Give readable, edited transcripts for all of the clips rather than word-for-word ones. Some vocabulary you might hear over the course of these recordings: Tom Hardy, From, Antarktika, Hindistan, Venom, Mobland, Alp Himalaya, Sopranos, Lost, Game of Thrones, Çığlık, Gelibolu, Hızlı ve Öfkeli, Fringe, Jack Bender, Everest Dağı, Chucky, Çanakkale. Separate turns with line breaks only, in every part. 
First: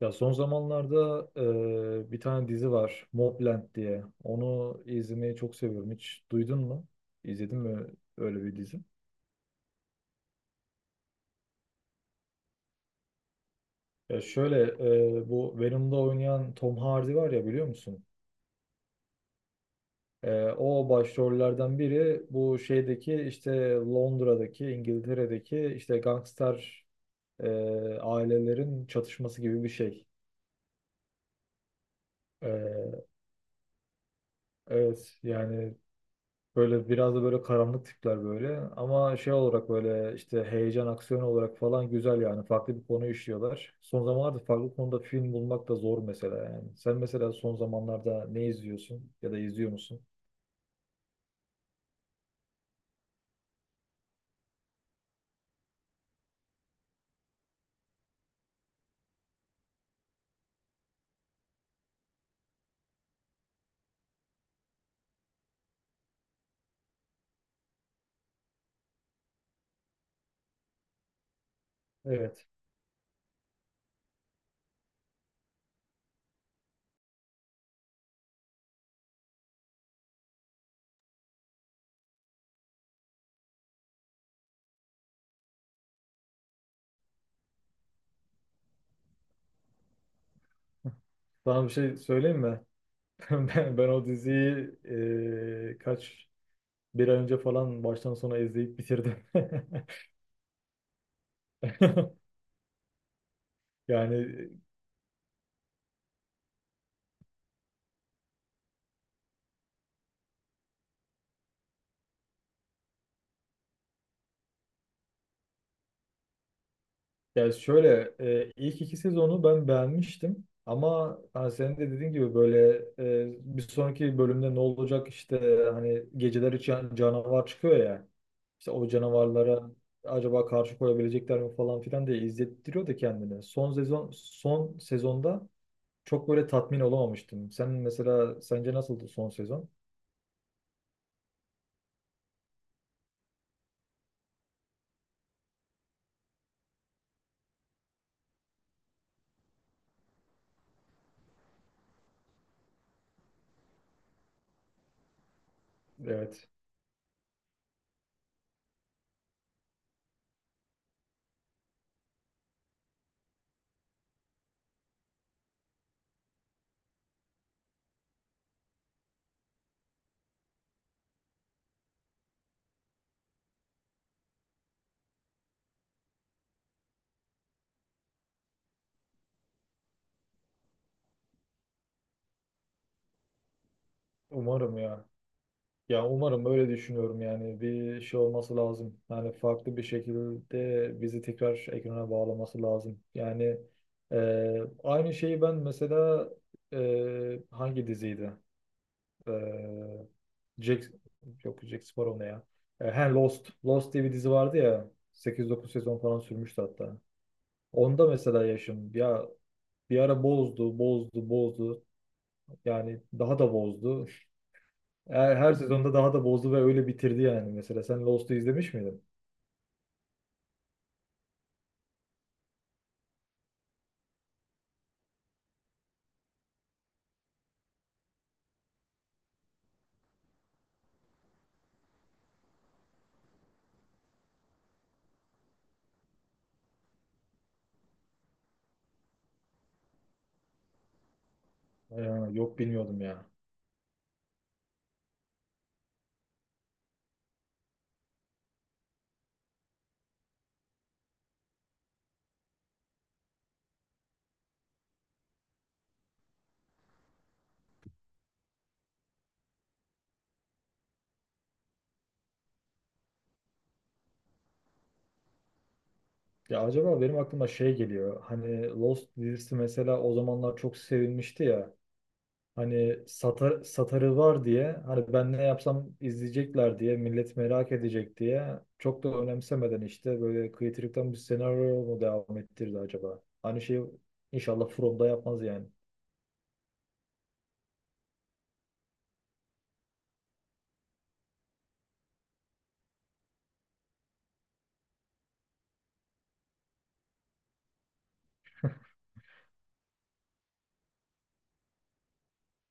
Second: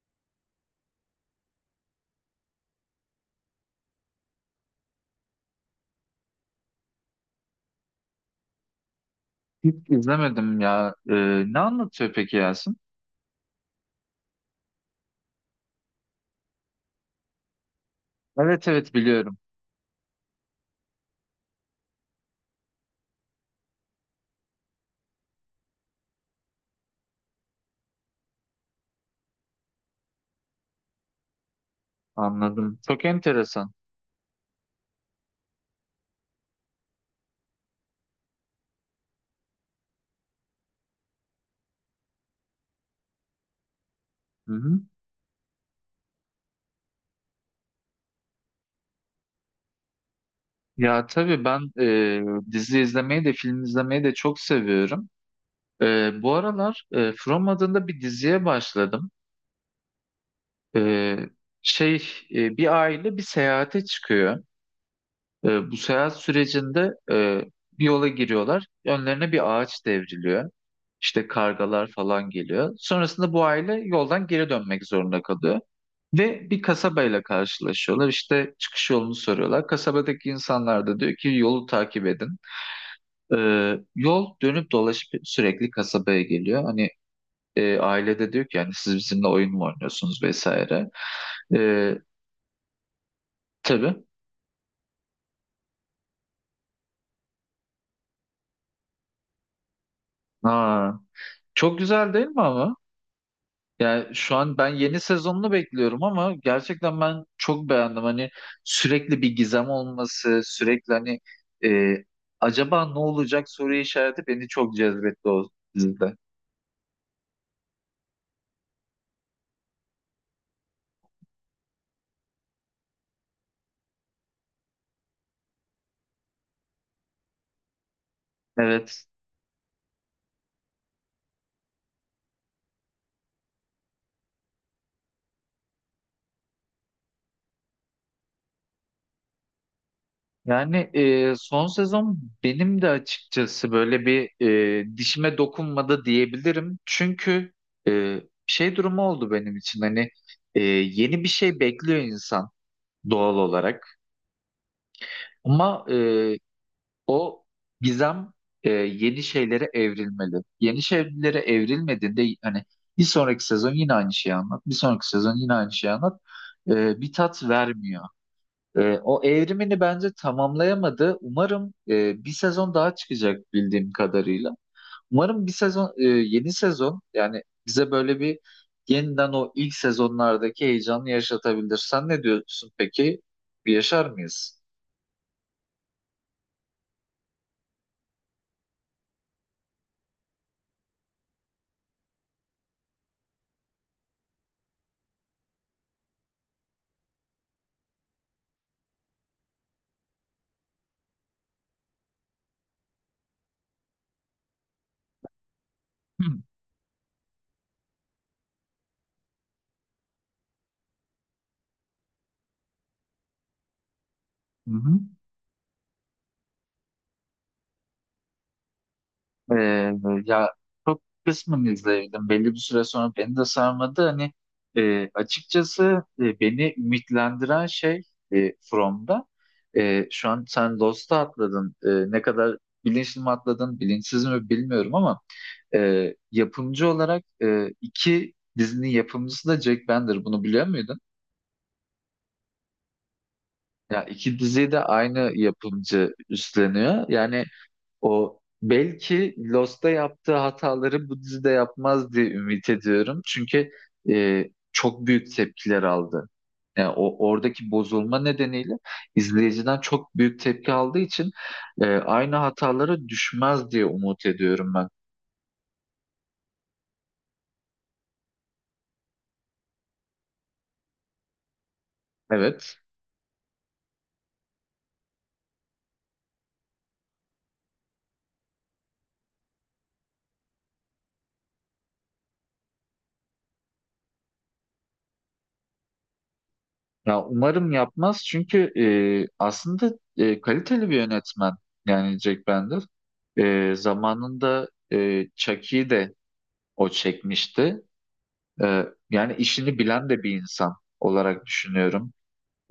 Ya son zamanlarda bir tane dizi var, Mobland diye. Onu izlemeyi çok seviyorum. Hiç duydun mu? İzledin mi öyle bir dizi?
Hiç izlemedim ya. Ne anlatıyor peki Yasin?
Ya şöyle bu Venom'da oynayan Tom Hardy var ya, biliyor musun?
Evet evet biliyorum.
E, o başrollerden biri bu şeydeki, işte Londra'daki, İngiltere'deki işte gangster e, ailelerin çatışması gibi bir şey.
Anladım. Çok
E,
enteresan.
evet yani. Böyle biraz da böyle karanlık tipler böyle. Ama şey olarak böyle işte heyecan, aksiyon olarak falan güzel yani. Farklı bir konu işliyorlar. Son zamanlarda
Hı
farklı
hı.
konuda film bulmak da zor mesela yani. Sen mesela son zamanlarda ne izliyorsun ya da izliyor musun?
Ya tabii ben dizi izlemeyi de film izlemeyi de çok seviyorum. Bu aralar From adında bir diziye başladım. E, şey, bir aile bir seyahate çıkıyor. Bu seyahat sürecinde bir yola giriyorlar. Önlerine bir ağaç devriliyor. İşte kargalar falan
Evet.
geliyor. Sonrasında bu aile yoldan geri dönmek zorunda kalıyor. Ve bir kasabayla karşılaşıyorlar. İşte çıkış yolunu soruyorlar. Kasabadaki insanlar da diyor ki yolu takip edin. Yol dönüp dolaşıp sürekli kasabaya geliyor. Hani ailede diyor ki yani siz bizimle oyun mu oynuyorsunuz vesaire.
Sana bir şey
Ee,
söyleyeyim mi? Ben
tabii.
o diziyi e, kaç bir ay önce falan baştan sona izleyip bitirdim.
Aa, çok güzel değil mi? Yani
Yani.
şu an ben yeni sezonunu bekliyorum ama gerçekten ben çok beğendim. Hani sürekli bir gizem olması, sürekli hani e, acaba ne olacak soru işareti beni çok cezbetti o dizide.
Ya şöyle, ilk iki sezonu ben beğenmiştim, ama hani senin de dediğin gibi böyle bir sonraki bölümde ne olacak, işte hani geceler için canavar çıkıyor ya, işte o
Evet.
canavarlara acaba karşı koyabilecekler mi falan filan diye izlettiriyor da kendini. Son sezonda çok böyle tatmin olamamıştım. Sen mesela sence nasıldı son sezon?
Yani son sezon benim de açıkçası böyle bir dişime dokunmadı diyebilirim. Çünkü e, şey durumu oldu benim için hani yeni bir şey bekliyor insan doğal olarak. Ama e,
Evet.
O gizem yeni şeylere evrilmeli. Yeni şeylere evrilmediğinde hani bir sonraki sezon yine aynı şeyi anlat. Bir sonraki sezon yine aynı şeyi anlat. Bir tat vermiyor. O evrimini bence tamamlayamadı. Umarım bir sezon daha çıkacak bildiğim kadarıyla. Umarım bir sezon yeni sezon yani bize böyle bir yeniden o ilk sezonlardaki heyecanı yaşatabilir. Sen ne diyorsun peki? Bir Yaşar mıyız?
Umarım ya. Ya umarım, öyle düşünüyorum yani, bir şey olması lazım. Yani farklı bir şekilde bizi tekrar ekrana bağlaması lazım. Yani e, aynı şeyi ben mesela. Hangi diziydi? E, Jack, yok Jack Sparrow ne ya? Lost. Lost diye bir dizi vardı ya. 8-9 sezon falan
Hı
sürmüştü hatta. Onda mesela yaşım ya, bir ara bozdu, bozdu, bozdu. Yani daha da bozdu.
hı.
Her sezonda daha da bozdu ve öyle bitirdi yani. Mesela sen Lost'u izlemiş miydin?
Ee, ya çok kısmen izleyebildim. Belli bir süre sonra beni de sarmadı. Hani açıkçası beni ümitlendiren şey From'da. Şu an sen Lost'a atladın. Ne kadar bilinçli mi atladın, bilinçsiz mi bilmiyorum ama yapımcı olarak iki dizinin yapımcısı da Jack Bender. Bunu biliyor muydun?
Ya, yok bilmiyordum ya.
Ya iki diziyi de aynı yapımcı üstleniyor. Yani o belki Lost'ta yaptığı hataları bu dizide yapmaz diye ümit ediyorum. Çünkü e, çok büyük tepkiler aldı. Yani o oradaki bozulma nedeniyle izleyiciden çok büyük tepki aldığı için aynı hatalara düşmez diye umut ediyorum ben.
Ya acaba benim aklıma şey geliyor. Hani Lost dizisi mesela o zamanlar çok sevilmişti ya.
Evet.
Hani satar, satarı var diye, hani ben ne yapsam izleyecekler diye, millet merak edecek diye, çok da önemsemeden işte böyle kıytırıktan bir senaryo mu devam ettirdi acaba? Aynı şeyi inşallah From'da yapmaz yani.
Ya umarım yapmaz çünkü aslında kaliteli bir yönetmen yani Jack Bender. Zamanında Chucky'yi de o çekmişti. Yani işini bilen de bir insan olarak düşünüyorum.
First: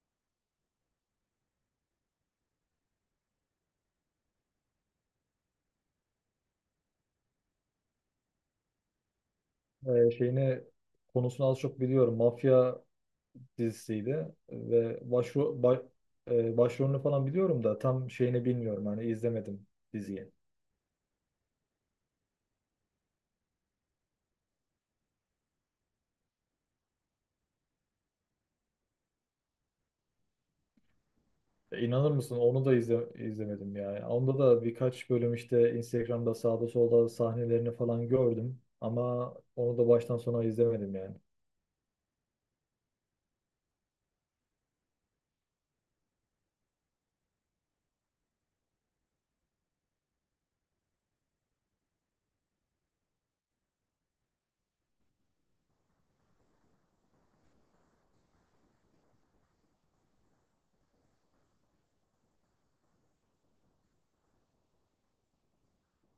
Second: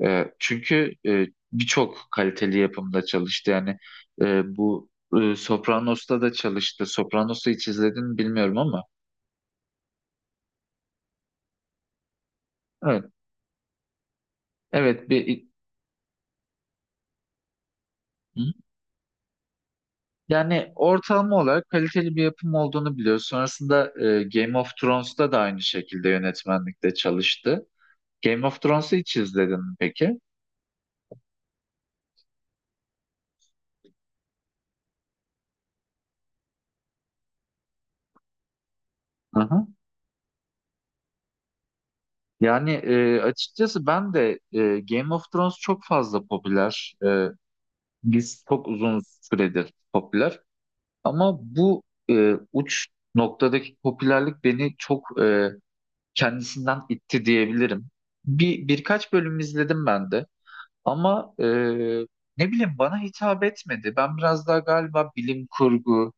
Çünkü birçok kaliteli yapımda çalıştı. Yani bu Sopranos'ta da çalıştı. Sopranos'u hiç izledin mi bilmiyorum ama.
Şeyini, konusunu az çok biliyorum. Mafya
Evet,
dizisiydi ve
evet bir.
başrolünü falan biliyorum da tam
Hı?
şeyini bilmiyorum, hani izlemedim diziyi.
Yani ortalama olarak kaliteli bir yapım olduğunu biliyoruz. Sonrasında Game of Thrones'ta da aynı şekilde yönetmenlikte çalıştı. Game of Thrones'u hiç izledin mi peki?
E, İnanır mısın, onu da izlemedim yani. Onda da birkaç bölüm işte Instagram'da sağda solda sahnelerini falan gördüm, ama
Hı hı.
onu da baştan sona izlemedim yani.
Yani açıkçası ben de Game of Thrones çok fazla popüler. Biz çok uzun süredir popüler. Ama bu uç noktadaki popülerlik beni çok kendisinden itti diyebilirim. Birkaç bölüm izledim ben de. Ama ne bileyim bana hitap etmedi. Ben biraz daha galiba bilim kurgu,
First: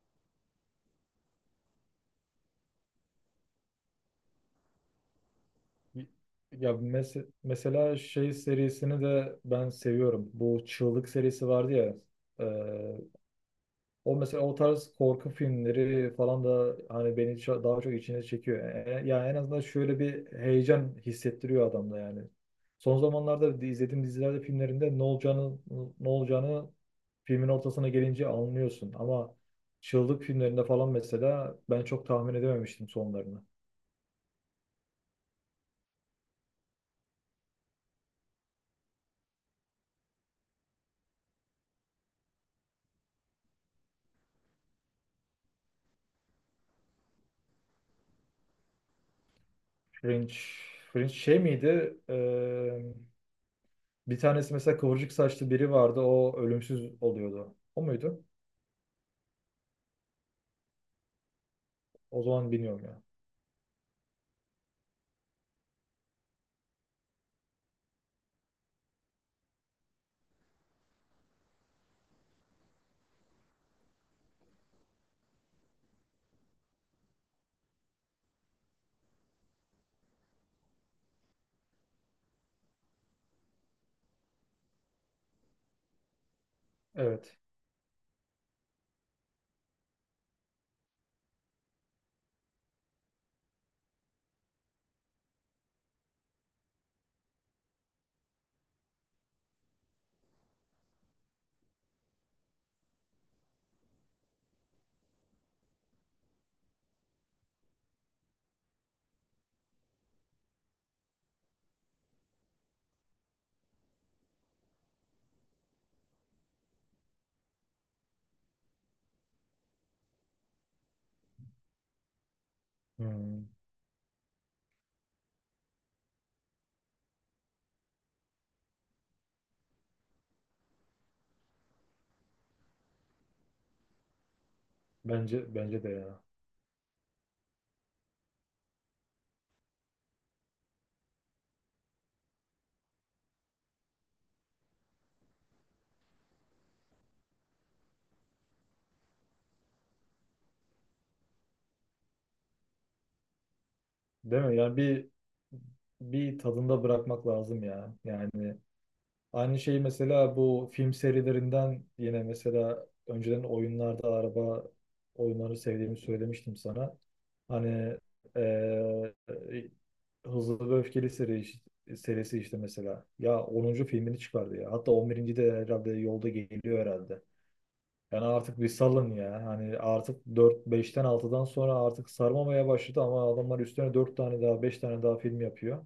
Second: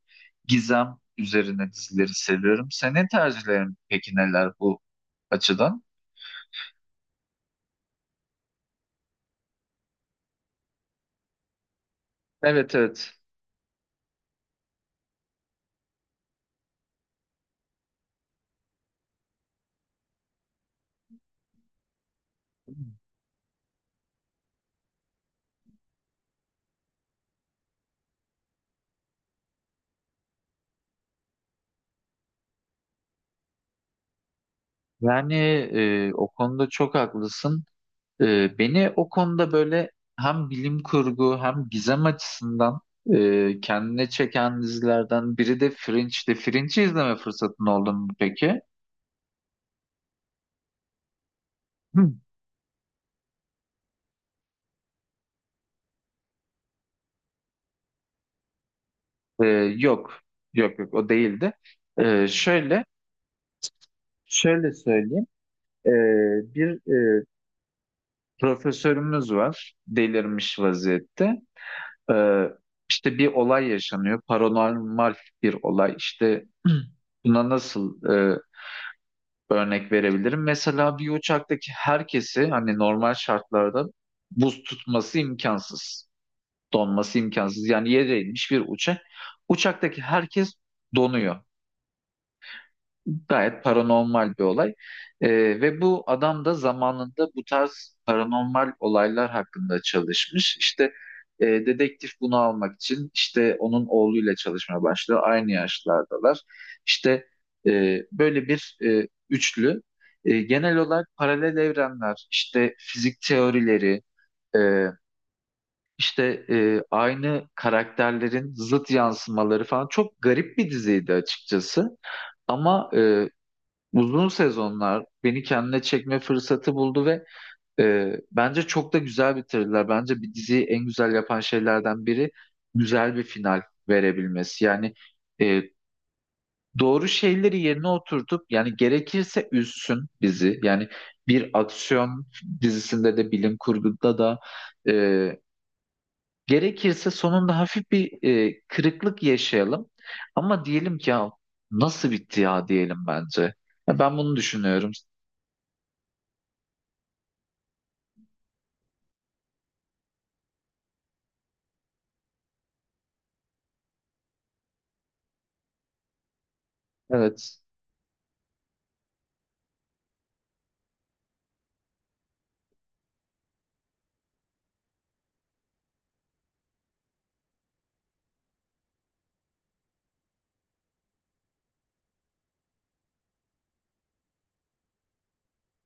gizem üzerine dizileri seviyorum. Senin tercihlerin peki neler bu açıdan?
Mesela şey serisini de ben seviyorum. Bu Çığlık serisi vardı ya. e,
Evet evet.
O mesela, o tarz korku filmleri falan da hani beni daha çok içine çekiyor. Yani en azından şöyle bir heyecan hissettiriyor adamda yani. Son zamanlarda izlediğim dizilerde, filmlerinde ne olacağını filmin ortasına gelince anlıyorsun. Ama Çığlık filmlerinde falan mesela ben çok tahmin edememiştim sonlarını.
Yani o konuda çok haklısın. Beni o konuda böyle hem bilim kurgu hem gizem açısından kendine çeken dizilerden biri de Fringe'ti. Fringe'i izleme fırsatın oldu mu peki?
Fringe, Fringe şey miydi?
Hı.
Bir tanesi mesela kıvırcık saçlı biri vardı. O ölümsüz oluyordu. O muydu?
E, yok. Yok yok o değildi.
O
E,
zaman
şöyle
bilmiyorum ya.
şöyle söyleyeyim. E, bir e, profesörümüz var. Delirmiş vaziyette. Ee, işte bir olay yaşanıyor. Paranormal bir olay. İşte buna nasıl örnek verebilirim? Mesela bir uçaktaki herkesi hani normal şartlarda buz tutması imkansız. Donması
Evet.
imkansız. Yani yere inmiş bir uçak. Uçaktaki herkes donuyor. Gayet paranormal bir olay. Ee, ve bu adam da zamanında bu tarz paranormal olaylar hakkında çalışmış. İşte dedektif bunu almak için işte onun oğluyla çalışmaya başlıyor. Aynı yaşlardalar. İşte e, böyle bir üçlü. Genel olarak paralel evrenler, işte fizik teorileri, e, işte aynı karakterlerin zıt yansımaları falan çok garip bir diziydi açıkçası. Ama e,
Hmm.
Uzun sezonlar beni kendine çekme fırsatı buldu ve bence çok da güzel bitirdiler. Bence bir diziyi en güzel yapan şeylerden biri güzel bir final verebilmesi. Yani e,
Bence de ya.
doğru şeyleri yerine oturtup yani gerekirse üzsün bizi. Yani bir aksiyon dizisinde de bilim kurguda da e, gerekirse sonunda hafif bir kırıklık yaşayalım. Ama diyelim ki ya nasıl bitti ya diyelim bence. Ya ben bunu
Değil mi?
düşünüyorum.
Bir tadında bırakmak lazım ya. Yani aynı şeyi mesela bu film serilerinden, yine mesela önceden oyunlarda araba oyunları sevdiğimi söylemiştim sana.
Evet.
Hani eee Hızlı ve Öfkeli serisi işte mesela. Ya onuncu filmini çıkardı ya. Hatta 11. de herhalde yolda geliyor herhalde. Yani artık bir salın ya. Hani artık dört beşten altıdan sonra artık sarmamaya başladı, ama adamlar üstüne 4 tane daha, 5 tane daha film yapıyor.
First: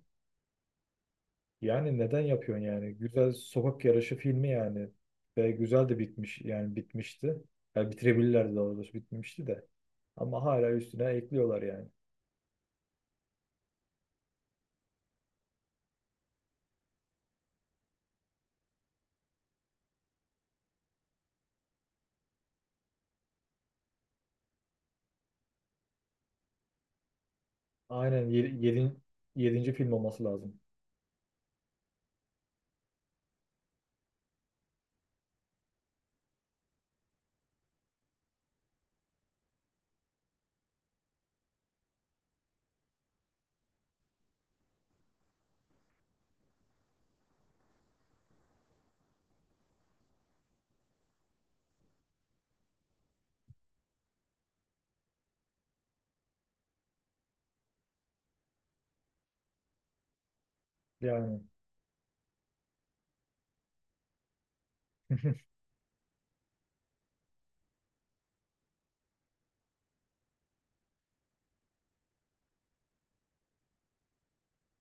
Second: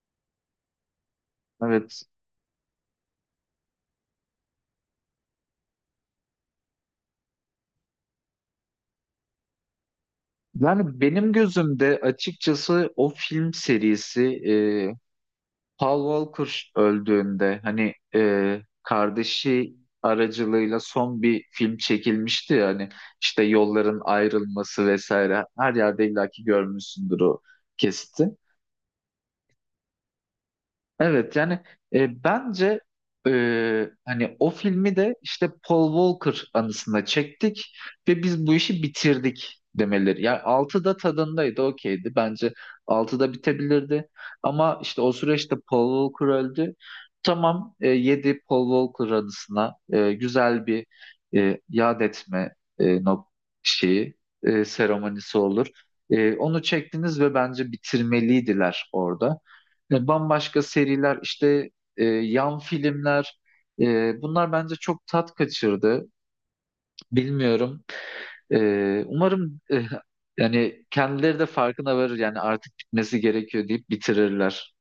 Yani
Evet.
neden yapıyorsun yani? Güzel sokak yarışı filmi yani. Ve güzel de bitmiş yani, bitmişti. Yani bitirebilirlerdi, daha doğrusu bitmişti de. Ama hala
Yani
üstüne
benim
ekliyorlar yani.
gözümde açıkçası o film serisi Paul Walker öldüğünde hani kardeşi aracılığıyla son bir film çekilmişti ya hani işte yolların ayrılması vesaire her yerde illaki görmüşsündür o
Aynen
kesiti.
7. yedinci film olması lazım.
Evet yani bence hani o filmi de işte Paul Walker anısına çektik ve biz bu işi bitirdik demeleri. Yani 6'da tadındaydı okeydi bence 6'da bitebilirdi ama işte o süreçte Paul Walker öldü. Tamam 7 Paul Walker anısına güzel bir yad etme şeyi seremonisi olur. Onu çektiniz ve bence bitirmeliydiler orada. Bambaşka seriler
Yani.
işte yan filmler bunlar bence çok tat kaçırdı. Bilmiyorum. Umarım yani kendileri de farkına varır yani artık bitmesi gerekiyor deyip bitirirler.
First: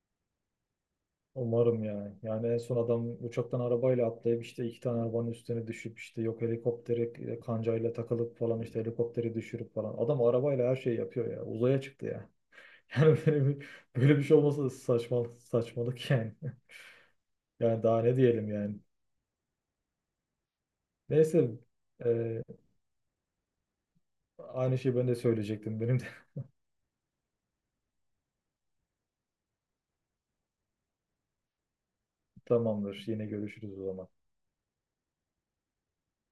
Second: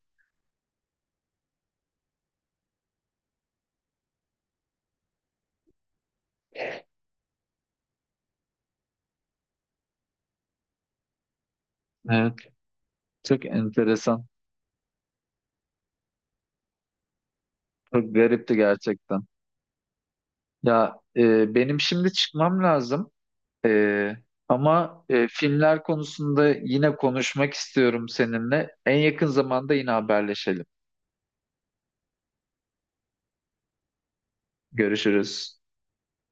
Umarım yani. Yani en son adam uçaktan arabayla atlayıp işte iki tane arabanın üstüne düşüp, işte yok helikoptere kancayla takılıp falan, işte helikopteri düşürüp falan. Adam arabayla her şeyi yapıyor ya. Uzaya çıktı ya.
Evet,
Yani
çok
böyle bir, böyle bir
enteresan.
şey olmasa saçmalık, saçmalık yani. Yani daha
Çok
ne diyelim
garipti
yani.
gerçekten. Ya
Neyse
benim şimdi
e,
çıkmam lazım. E,
aynı şeyi
ama
ben de söyleyecektim.
filmler
Benim de.
konusunda yine konuşmak istiyorum seninle. En yakın zamanda yine haberleşelim.
Tamamdır. Yine görüşürüz o zaman.
Görüşürüz.